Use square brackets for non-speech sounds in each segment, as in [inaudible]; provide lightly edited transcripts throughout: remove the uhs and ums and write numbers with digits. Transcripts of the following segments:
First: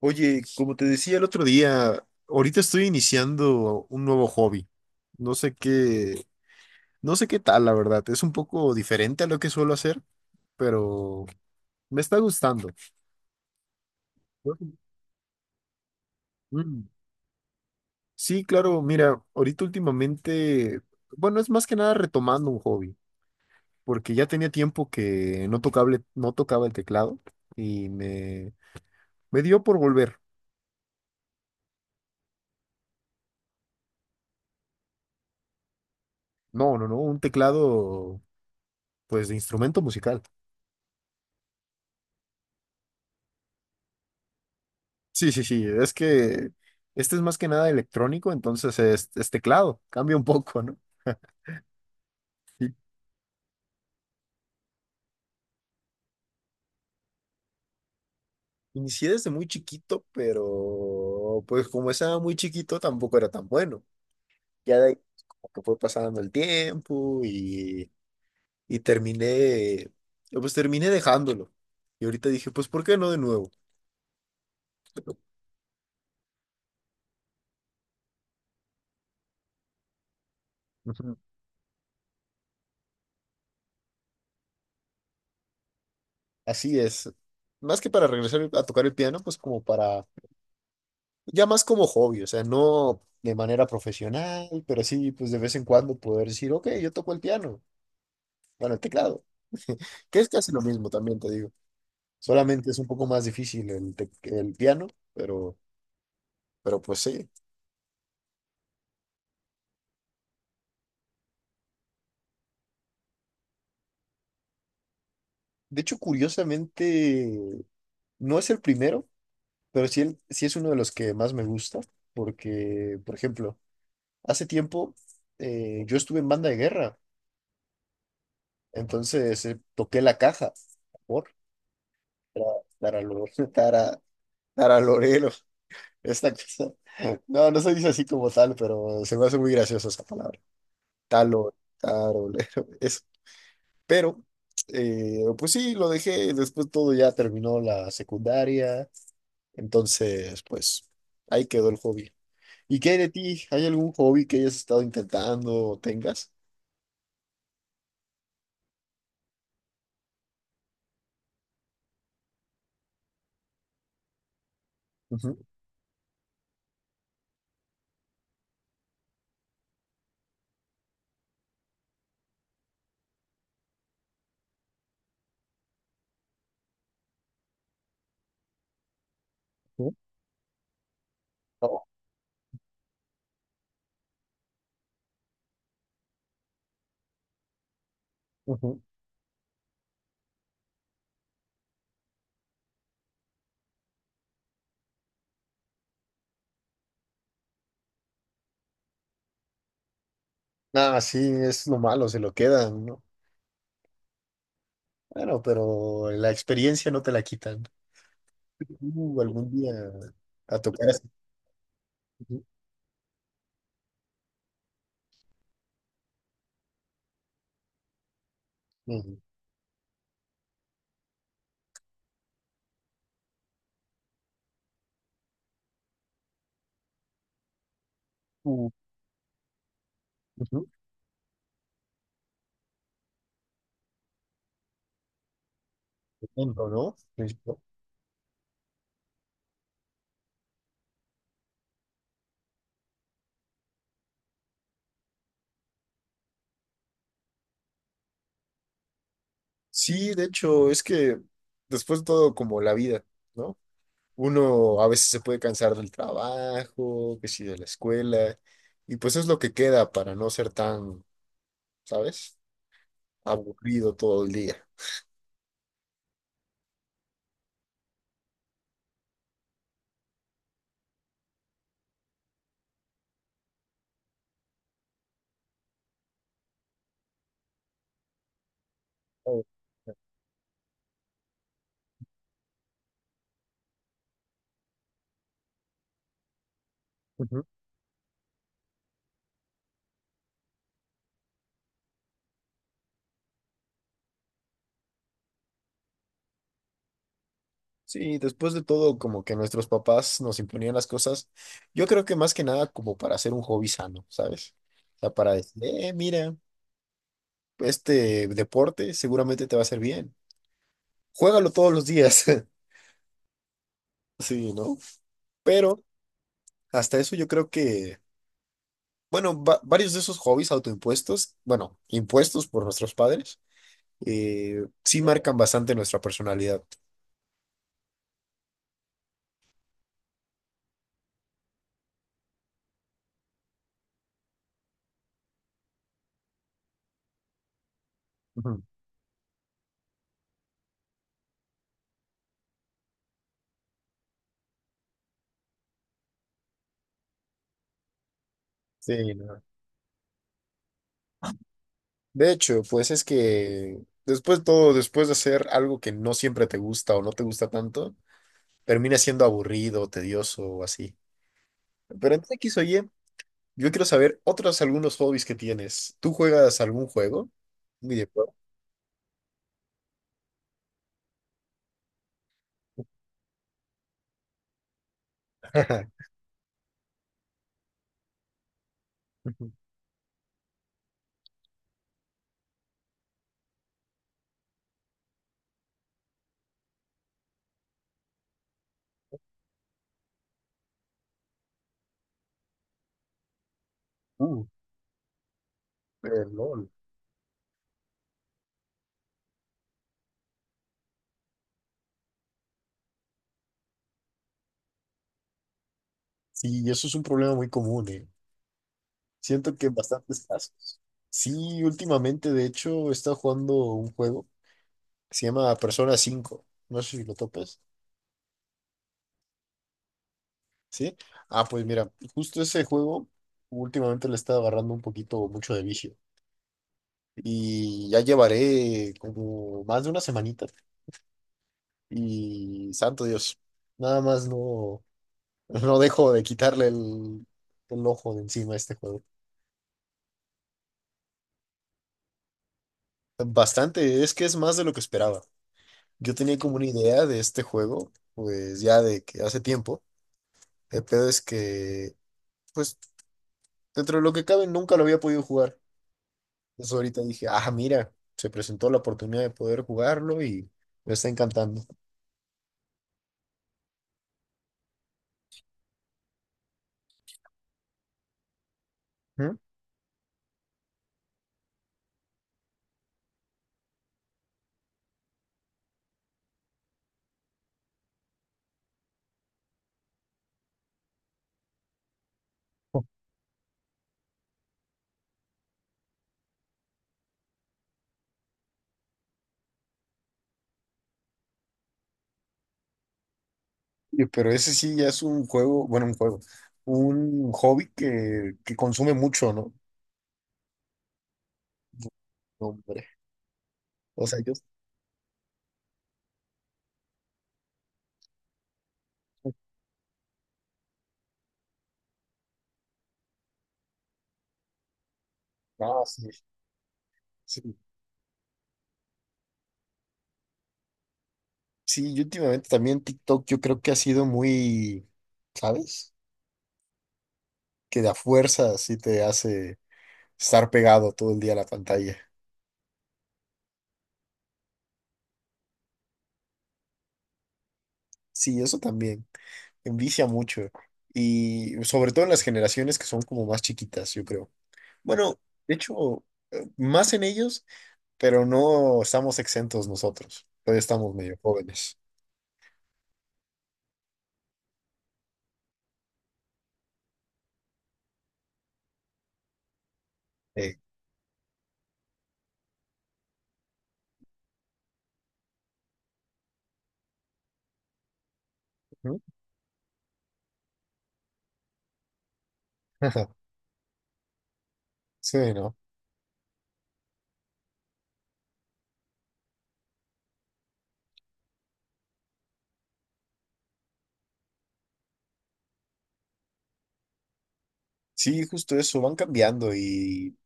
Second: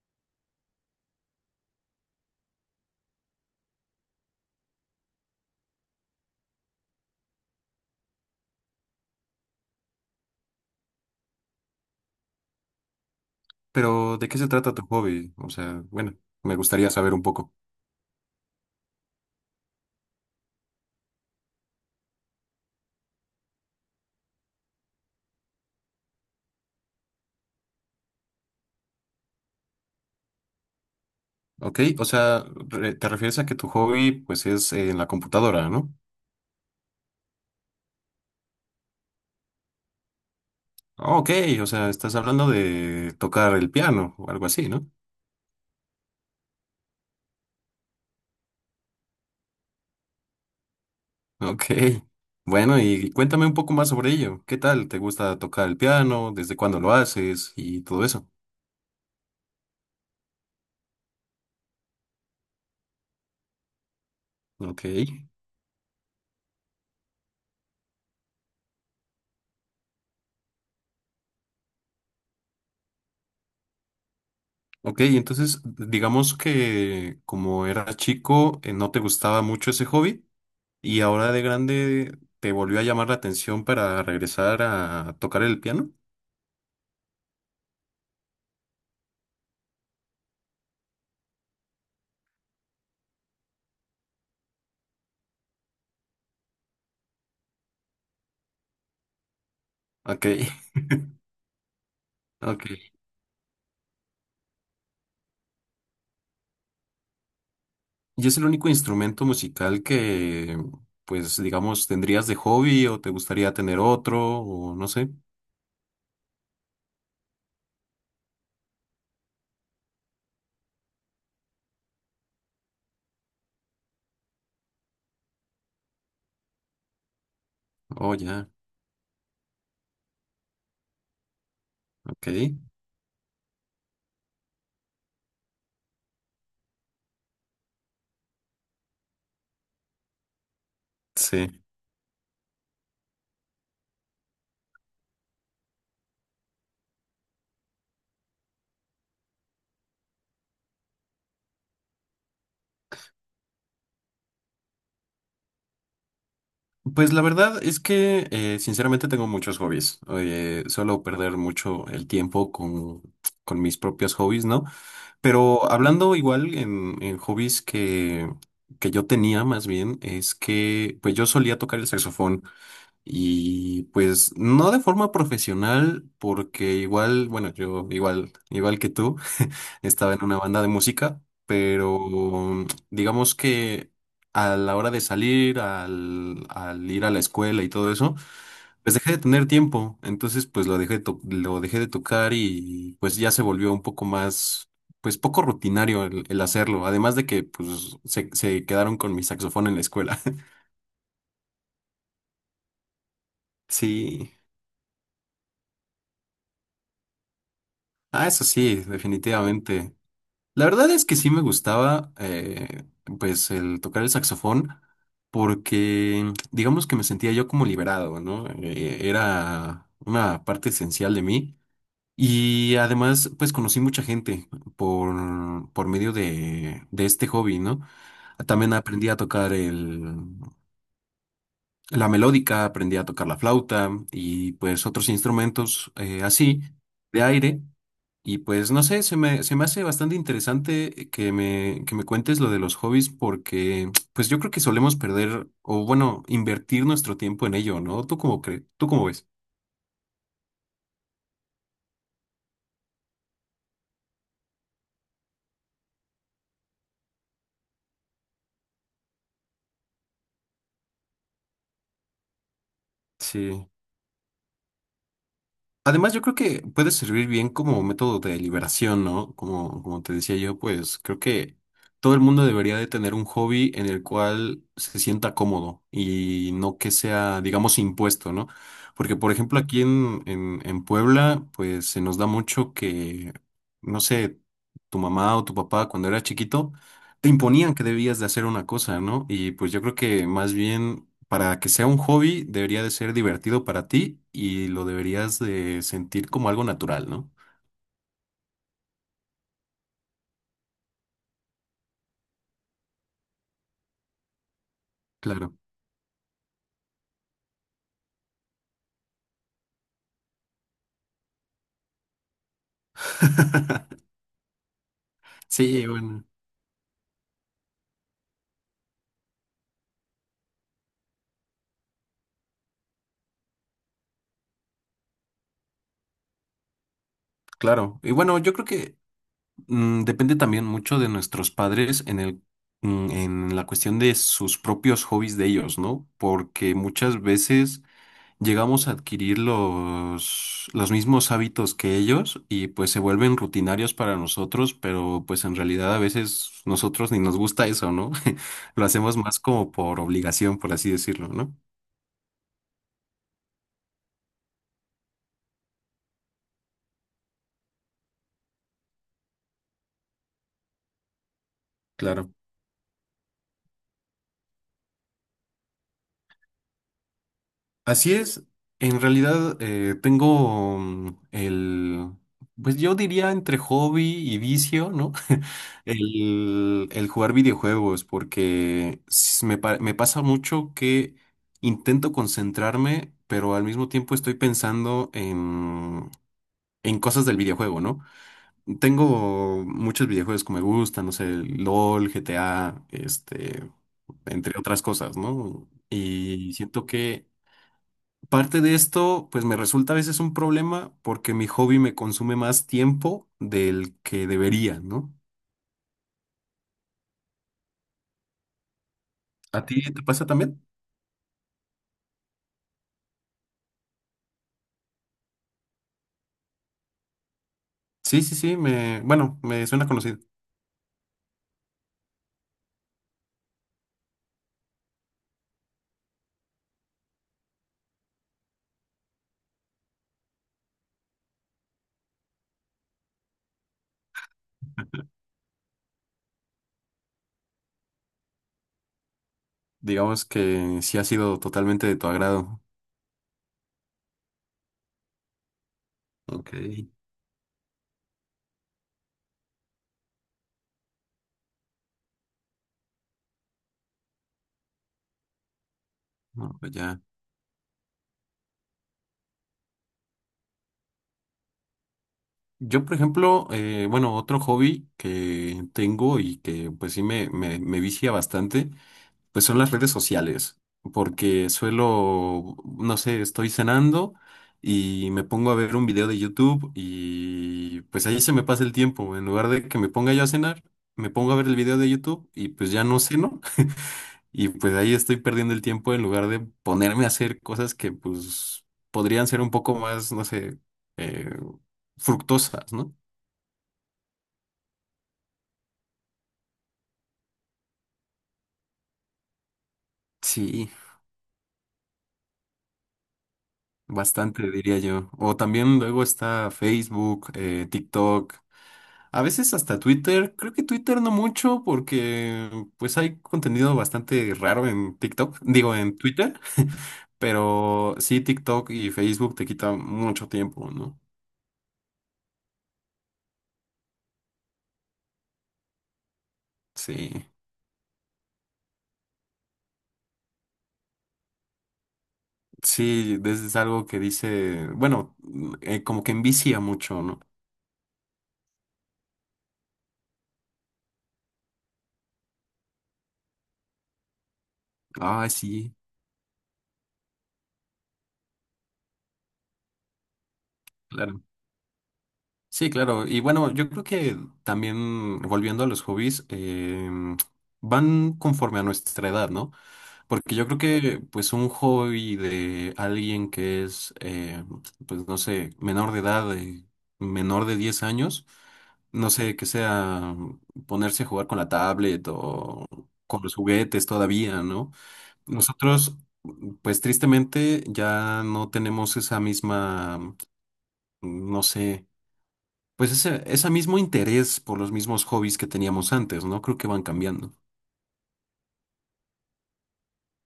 Oye, como te decía el otro día, ahorita estoy iniciando un nuevo hobby. No sé qué, no sé qué tal, la verdad. Es un poco diferente a lo que suelo hacer, pero me está gustando. Pero, ¿de qué se trata tu hobby? O sea, bueno, me Mm. gustaría saber un poco. Sí, claro, mira, ahorita últimamente, bueno, es más que nada retomando un hobby, porque ya tenía tiempo que no tocaba el teclado y me, me dio por volver. Ok, o sea, te refieres a que tu hobby, pues, es en la computadora, ¿no? No, no, no, un teclado pues de instrumento musical. Ah, ok, o sea, estás hablando de tocar el piano o algo así, ¿no? Sí, sí, sí, es que este es más que nada electrónico, entonces es teclado, cambia un poco, ¿no? Ok. [laughs] Sí. Bueno, y cuéntame un poco más sobre ello. ¿Qué tal? ¿Te gusta tocar el piano? ¿Desde cuándo lo haces? Y todo eso. Inicié desde muy chiquito, pero pues como estaba muy chiquito tampoco era tan bueno. Ya Ok. de ahí como que fue pasando el tiempo y terminé, pues terminé dejándolo. Y ahorita dije, pues ¿por qué no de nuevo? Ok, entonces, digamos que como eras chico, ¿no te gustaba mucho ese hobby? ¿Y Ujú. ahora de grande te volvió a llamar la atención para regresar a tocar el piano? Así es. Más que para regresar a tocar el piano, pues como para ya más como hobby, o sea, no de manera profesional, pero sí, pues de vez en cuando poder decir, ok, yo toco el piano, bueno, el teclado, [laughs] que Ok, es casi lo [laughs] mismo también, te digo. Solamente es un ok. poco más difícil el piano, pero, pero pues sí. ¿Y es el único instrumento musical que, pues, digamos, tendrías de hobby o te gustaría tener otro o no sé? De hecho, curiosamente, no es el primero, pero sí, sí es uno de los que más me gusta, porque, por ejemplo, hace tiempo yo estuve en banda de guerra, Oh, ya, entonces toqué la caja, por, ok. para, para los, [laughs] Nara Lorelo, esta cosa. No, no se dice así como tal, pero se me hace muy graciosa esa palabra. Talo, Sí. tarolero, eso. Pero, pues sí, lo dejé. Después todo ya terminó la secundaria. Entonces, pues ahí quedó el hobby. ¿Y qué hay de ti? ¿Hay algún hobby que hayas estado intentando o tengas? Pues la verdad es que, sinceramente, tengo muchos hobbies. Oye, suelo perder mucho el tiempo con mis propios hobbies, ¿no? Ujú, Pero hablando igual en hobbies que yo tenía más bien, es que pues yo solía tocar el saxofón y pues no de forma profesional porque igual, bueno, yo igual, igual que tú ujú. estaba en una banda de música, No, pero digamos que a la hora de al ir a la escuela y todo eso, ujú. pues dejé de tener tiempo, entonces pues lo dejé, lo dejé de tocar y pues ya se volvió un poco más, pues poco rutinario el hacerlo, además de que pues se quedaron con mi saxofón en la escuela. [laughs] Ah, sí, es lo malo, se lo quedan, ¿no? Sí, Bueno, pero la experiencia no te la quitan. ah, eso sí, Algún día definitivamente. a La tocar. verdad es que sí me gustaba, Así. Pues, el tocar el saxofón, porque digamos que me sentía yo como liberado, ¿no? Ujú. Era una parte esencial de mí. Y además, pues, conocí mucha gente por medio de este hobby, ¿no? Uh, También aprendí a tocar ujú. la melódica, aprendí a tocar la flauta y, pues, otros instrumentos así Tremendo, ¿no? de Tremendo. aire. Y pues no sé, se me hace bastante interesante que que me cuentes lo de los hobbies porque pues yo creo que solemos perder o bueno, invertir nuestro tiempo en ello, ¿no? ¿Tú cómo crees? ¿Tú cómo ves? Sí, de hecho, es que después de todo, como la vida, ¿no? Uno a veces se puede cansar del trabajo, que sí, de la escuela, y pues es lo que queda para no ser tan, ¿sabes? Sí. Aburrido todo el día. Además, yo creo que puede servir bien como método de liberación, ¿no? Como, como te decía yo, pues creo que todo el mundo debería de tener un hobby en el cual se sienta cómodo y no que sea, digamos, impuesto, ¿no? Porque, por Oh, ejemplo, aquí en Puebla, pues se nos da mucho que, no sé, tu mamá o tu papá cuando era chiquito, te ujú. imponían que debías de hacer una cosa, ¿no? Y pues yo creo que más bien para que sea un hobby, debería de ser divertido para ti y lo deberías de sentir como algo natural, ¿no? Sí, después de todo, como que nuestros papás nos imponían las cosas, yo creo que más que nada como para hacer un hobby sano, ¿sabes? O sea, para Claro. decir, mira, este deporte seguramente te va a hacer bien. Juégalo todos los días. [laughs] [laughs] Sí, ¿no? Pero Sí, bueno, hasta eso yo creo que, bueno, varios de esos hobbies autoimpuestos, bueno, impuestos por nuestros padres, sí marcan bastante nuestra personalidad. claro. Y bueno, yo creo que depende también mucho de nuestros padres en en la cuestión de sus propios hobbies de ellos, ¿no? Porque muchas veces Ujú. llegamos a adquirir los mismos hábitos que ellos y pues se vuelven rutinarios para nosotros, pero pues en realidad a veces nosotros ni nos gusta eso, ¿no? [laughs] Lo Sí, hacemos más ¿no? como por obligación, por así decirlo, ¿no? De hecho, pues es que después todo, después de hacer algo que no siempre te gusta o no te gusta tanto, termina siendo aburrido, tedioso o así. Pero en Claro. X o Y, yo quiero saber otros algunos hobbies que tienes. ¿Tú juegas algún juego? Un Así videojuego. es, en realidad tengo pues yo diría entre hobby y vicio, ¿no? [laughs] [laughs] El jugar videojuegos, porque me pasa mucho que intento concentrarme, pero al mismo tiempo estoy pensando en cosas del videojuego, ¿no? Tengo muchos videojuegos que me gustan, no sé, LOL, GTA, este, Uh, entre otras cosas, ¿no? el Y LOL. siento que parte de esto, pues me resulta a veces un problema porque mi hobby me consume más tiempo del que debería, ¿no? Sí, eso es un problema muy común, eh. Siento ¿A que en ti te bastantes pasa también? casos. Sí, últimamente, de hecho, he estado jugando un juego que se llama Persona 5. No sé si lo topes, Sí, sí, sí, me, bueno, me suena conocido. ¿sí? Ah, pues mira, justo ese juego últimamente le está agarrando un poquito mucho de vicio. Y ya llevaré como más de una semanita. Y santo Dios, nada más no, no dejo de quitarle el ojo de encima a este juego. Digamos que sí ha sido totalmente de tu agrado. Bastante, es que es más de lo que esperaba. Yo tenía Ok, como una idea de este juego, pues ya de que hace tiempo. El pedo es que, pues, dentro de lo que cabe, nunca lo había podido jugar. no, Entonces pues ya. ahorita dije, ah, mira, se presentó la oportunidad de poder jugarlo y me está encantando. Yo, por ejemplo, bueno, otro hobby que tengo y que pues sí me vicia bastante. ¿Mm? Pues son las redes sociales, porque suelo, no sé, estoy cenando y me pongo a ver un video de YouTube y pues ahí se me pasa el tiempo. En lugar de que me ponga yo a cenar, me pongo a ver el video de YouTube y pues ya no ceno [laughs] y pues ahí estoy perdiendo el tiempo en lugar de ponerme a hacer cosas que pues podrían ser un poco más, no sé, eh, fructosas, ¿no? Pero ese sí ya es un juego, bueno, un juego, un hobby que consume mucho, ¿no? Sí, No, hombre. O sea, yo, bastante diría yo. O también luego está Facebook, TikTok. A veces hasta Twitter, creo que Twitter no mucho porque pues hay contenido bastante raro en TikTok, digo ah, en sí, Twitter, [laughs] sí. pero sí TikTok y Facebook te quitan mucho tiempo, ¿no? Sí, yo últimamente también TikTok, yo creo que ha sido muy, ¿sabes? Sí, Que de a fuerza sí te hace estar pegado todo el día a la pantalla. sí, es algo que dice, bueno, como que envicia mucho, ¿no? Sí, eso también envicia mucho. Y sobre todo en las generaciones que son como más chiquitas, yo creo. Bueno, Ah, de sí, hecho, más en ellos, pero no estamos exentos nosotros. Todavía estamos medio claro. jóvenes. Sí, claro. Y bueno, yo creo que también volviendo a los hobbies, van conforme a nuestra edad, ¿no? Porque yo creo Eh, que pues un hobby de alguien que es, pues no sé, menor de edad, menor de 10 años, ujú. no sé, que sea ponerse a jugar con la tablet o con [laughs] los juguetes todavía, ¿no? Sí, ¿no? Nosotros, pues tristemente, ya no tenemos esa misma, no sé, pues ese mismo interés por los mismos hobbies que teníamos antes, ¿no? Creo que van cambiando. Sí, justo eso, van cambiando y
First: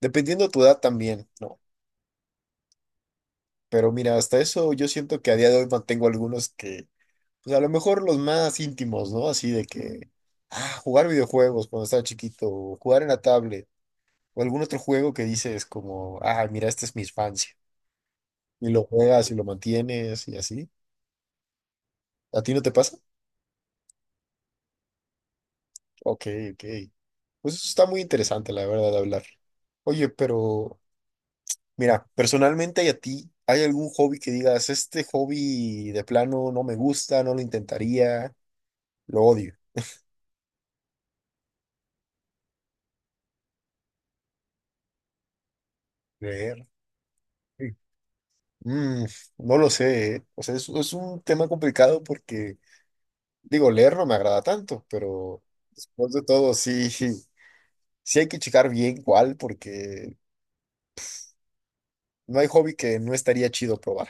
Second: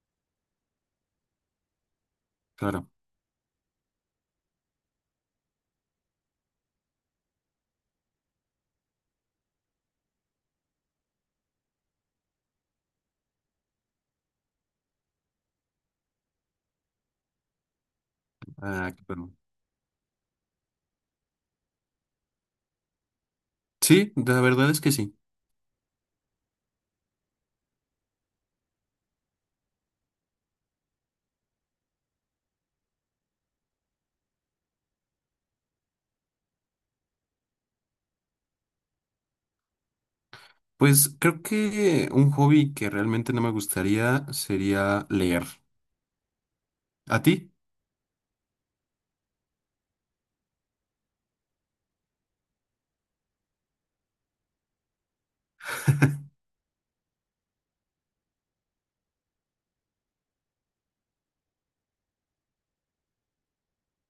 dependiendo de tu edad también, ¿no? Claro. Pero mira, hasta eso yo siento que a día de hoy mantengo algunos que pues a lo mejor los más íntimos, ¿no? Así de que, ah, jugar videojuegos cuando estaba chiquito, o jugar en la tablet, o algún otro juego que dices como, ah, mira, esta es mi infancia, y lo Ah, juegas claro. y lo mantienes y así. ¿A ti no te pasa? Sí, la verdad es que sí. Ok, ok. Pues eso está muy interesante, la verdad, de hablar. Oye, pero mira, personalmente y a ti, ¿hay algún hobby que digas, este hobby de plano no me gusta, no lo intentaría, lo odio? Pues creo que un hobby que realmente no me gustaría sería leer. Leer. ¿A ti? Mm, no lo sé, ¿eh? O sea, es un tema complicado porque, digo, leer no me agrada tanto, pero después de todo, sí, [laughs] sí hay que checar bien cuál, porque no hay hobby que no estaría chido probar.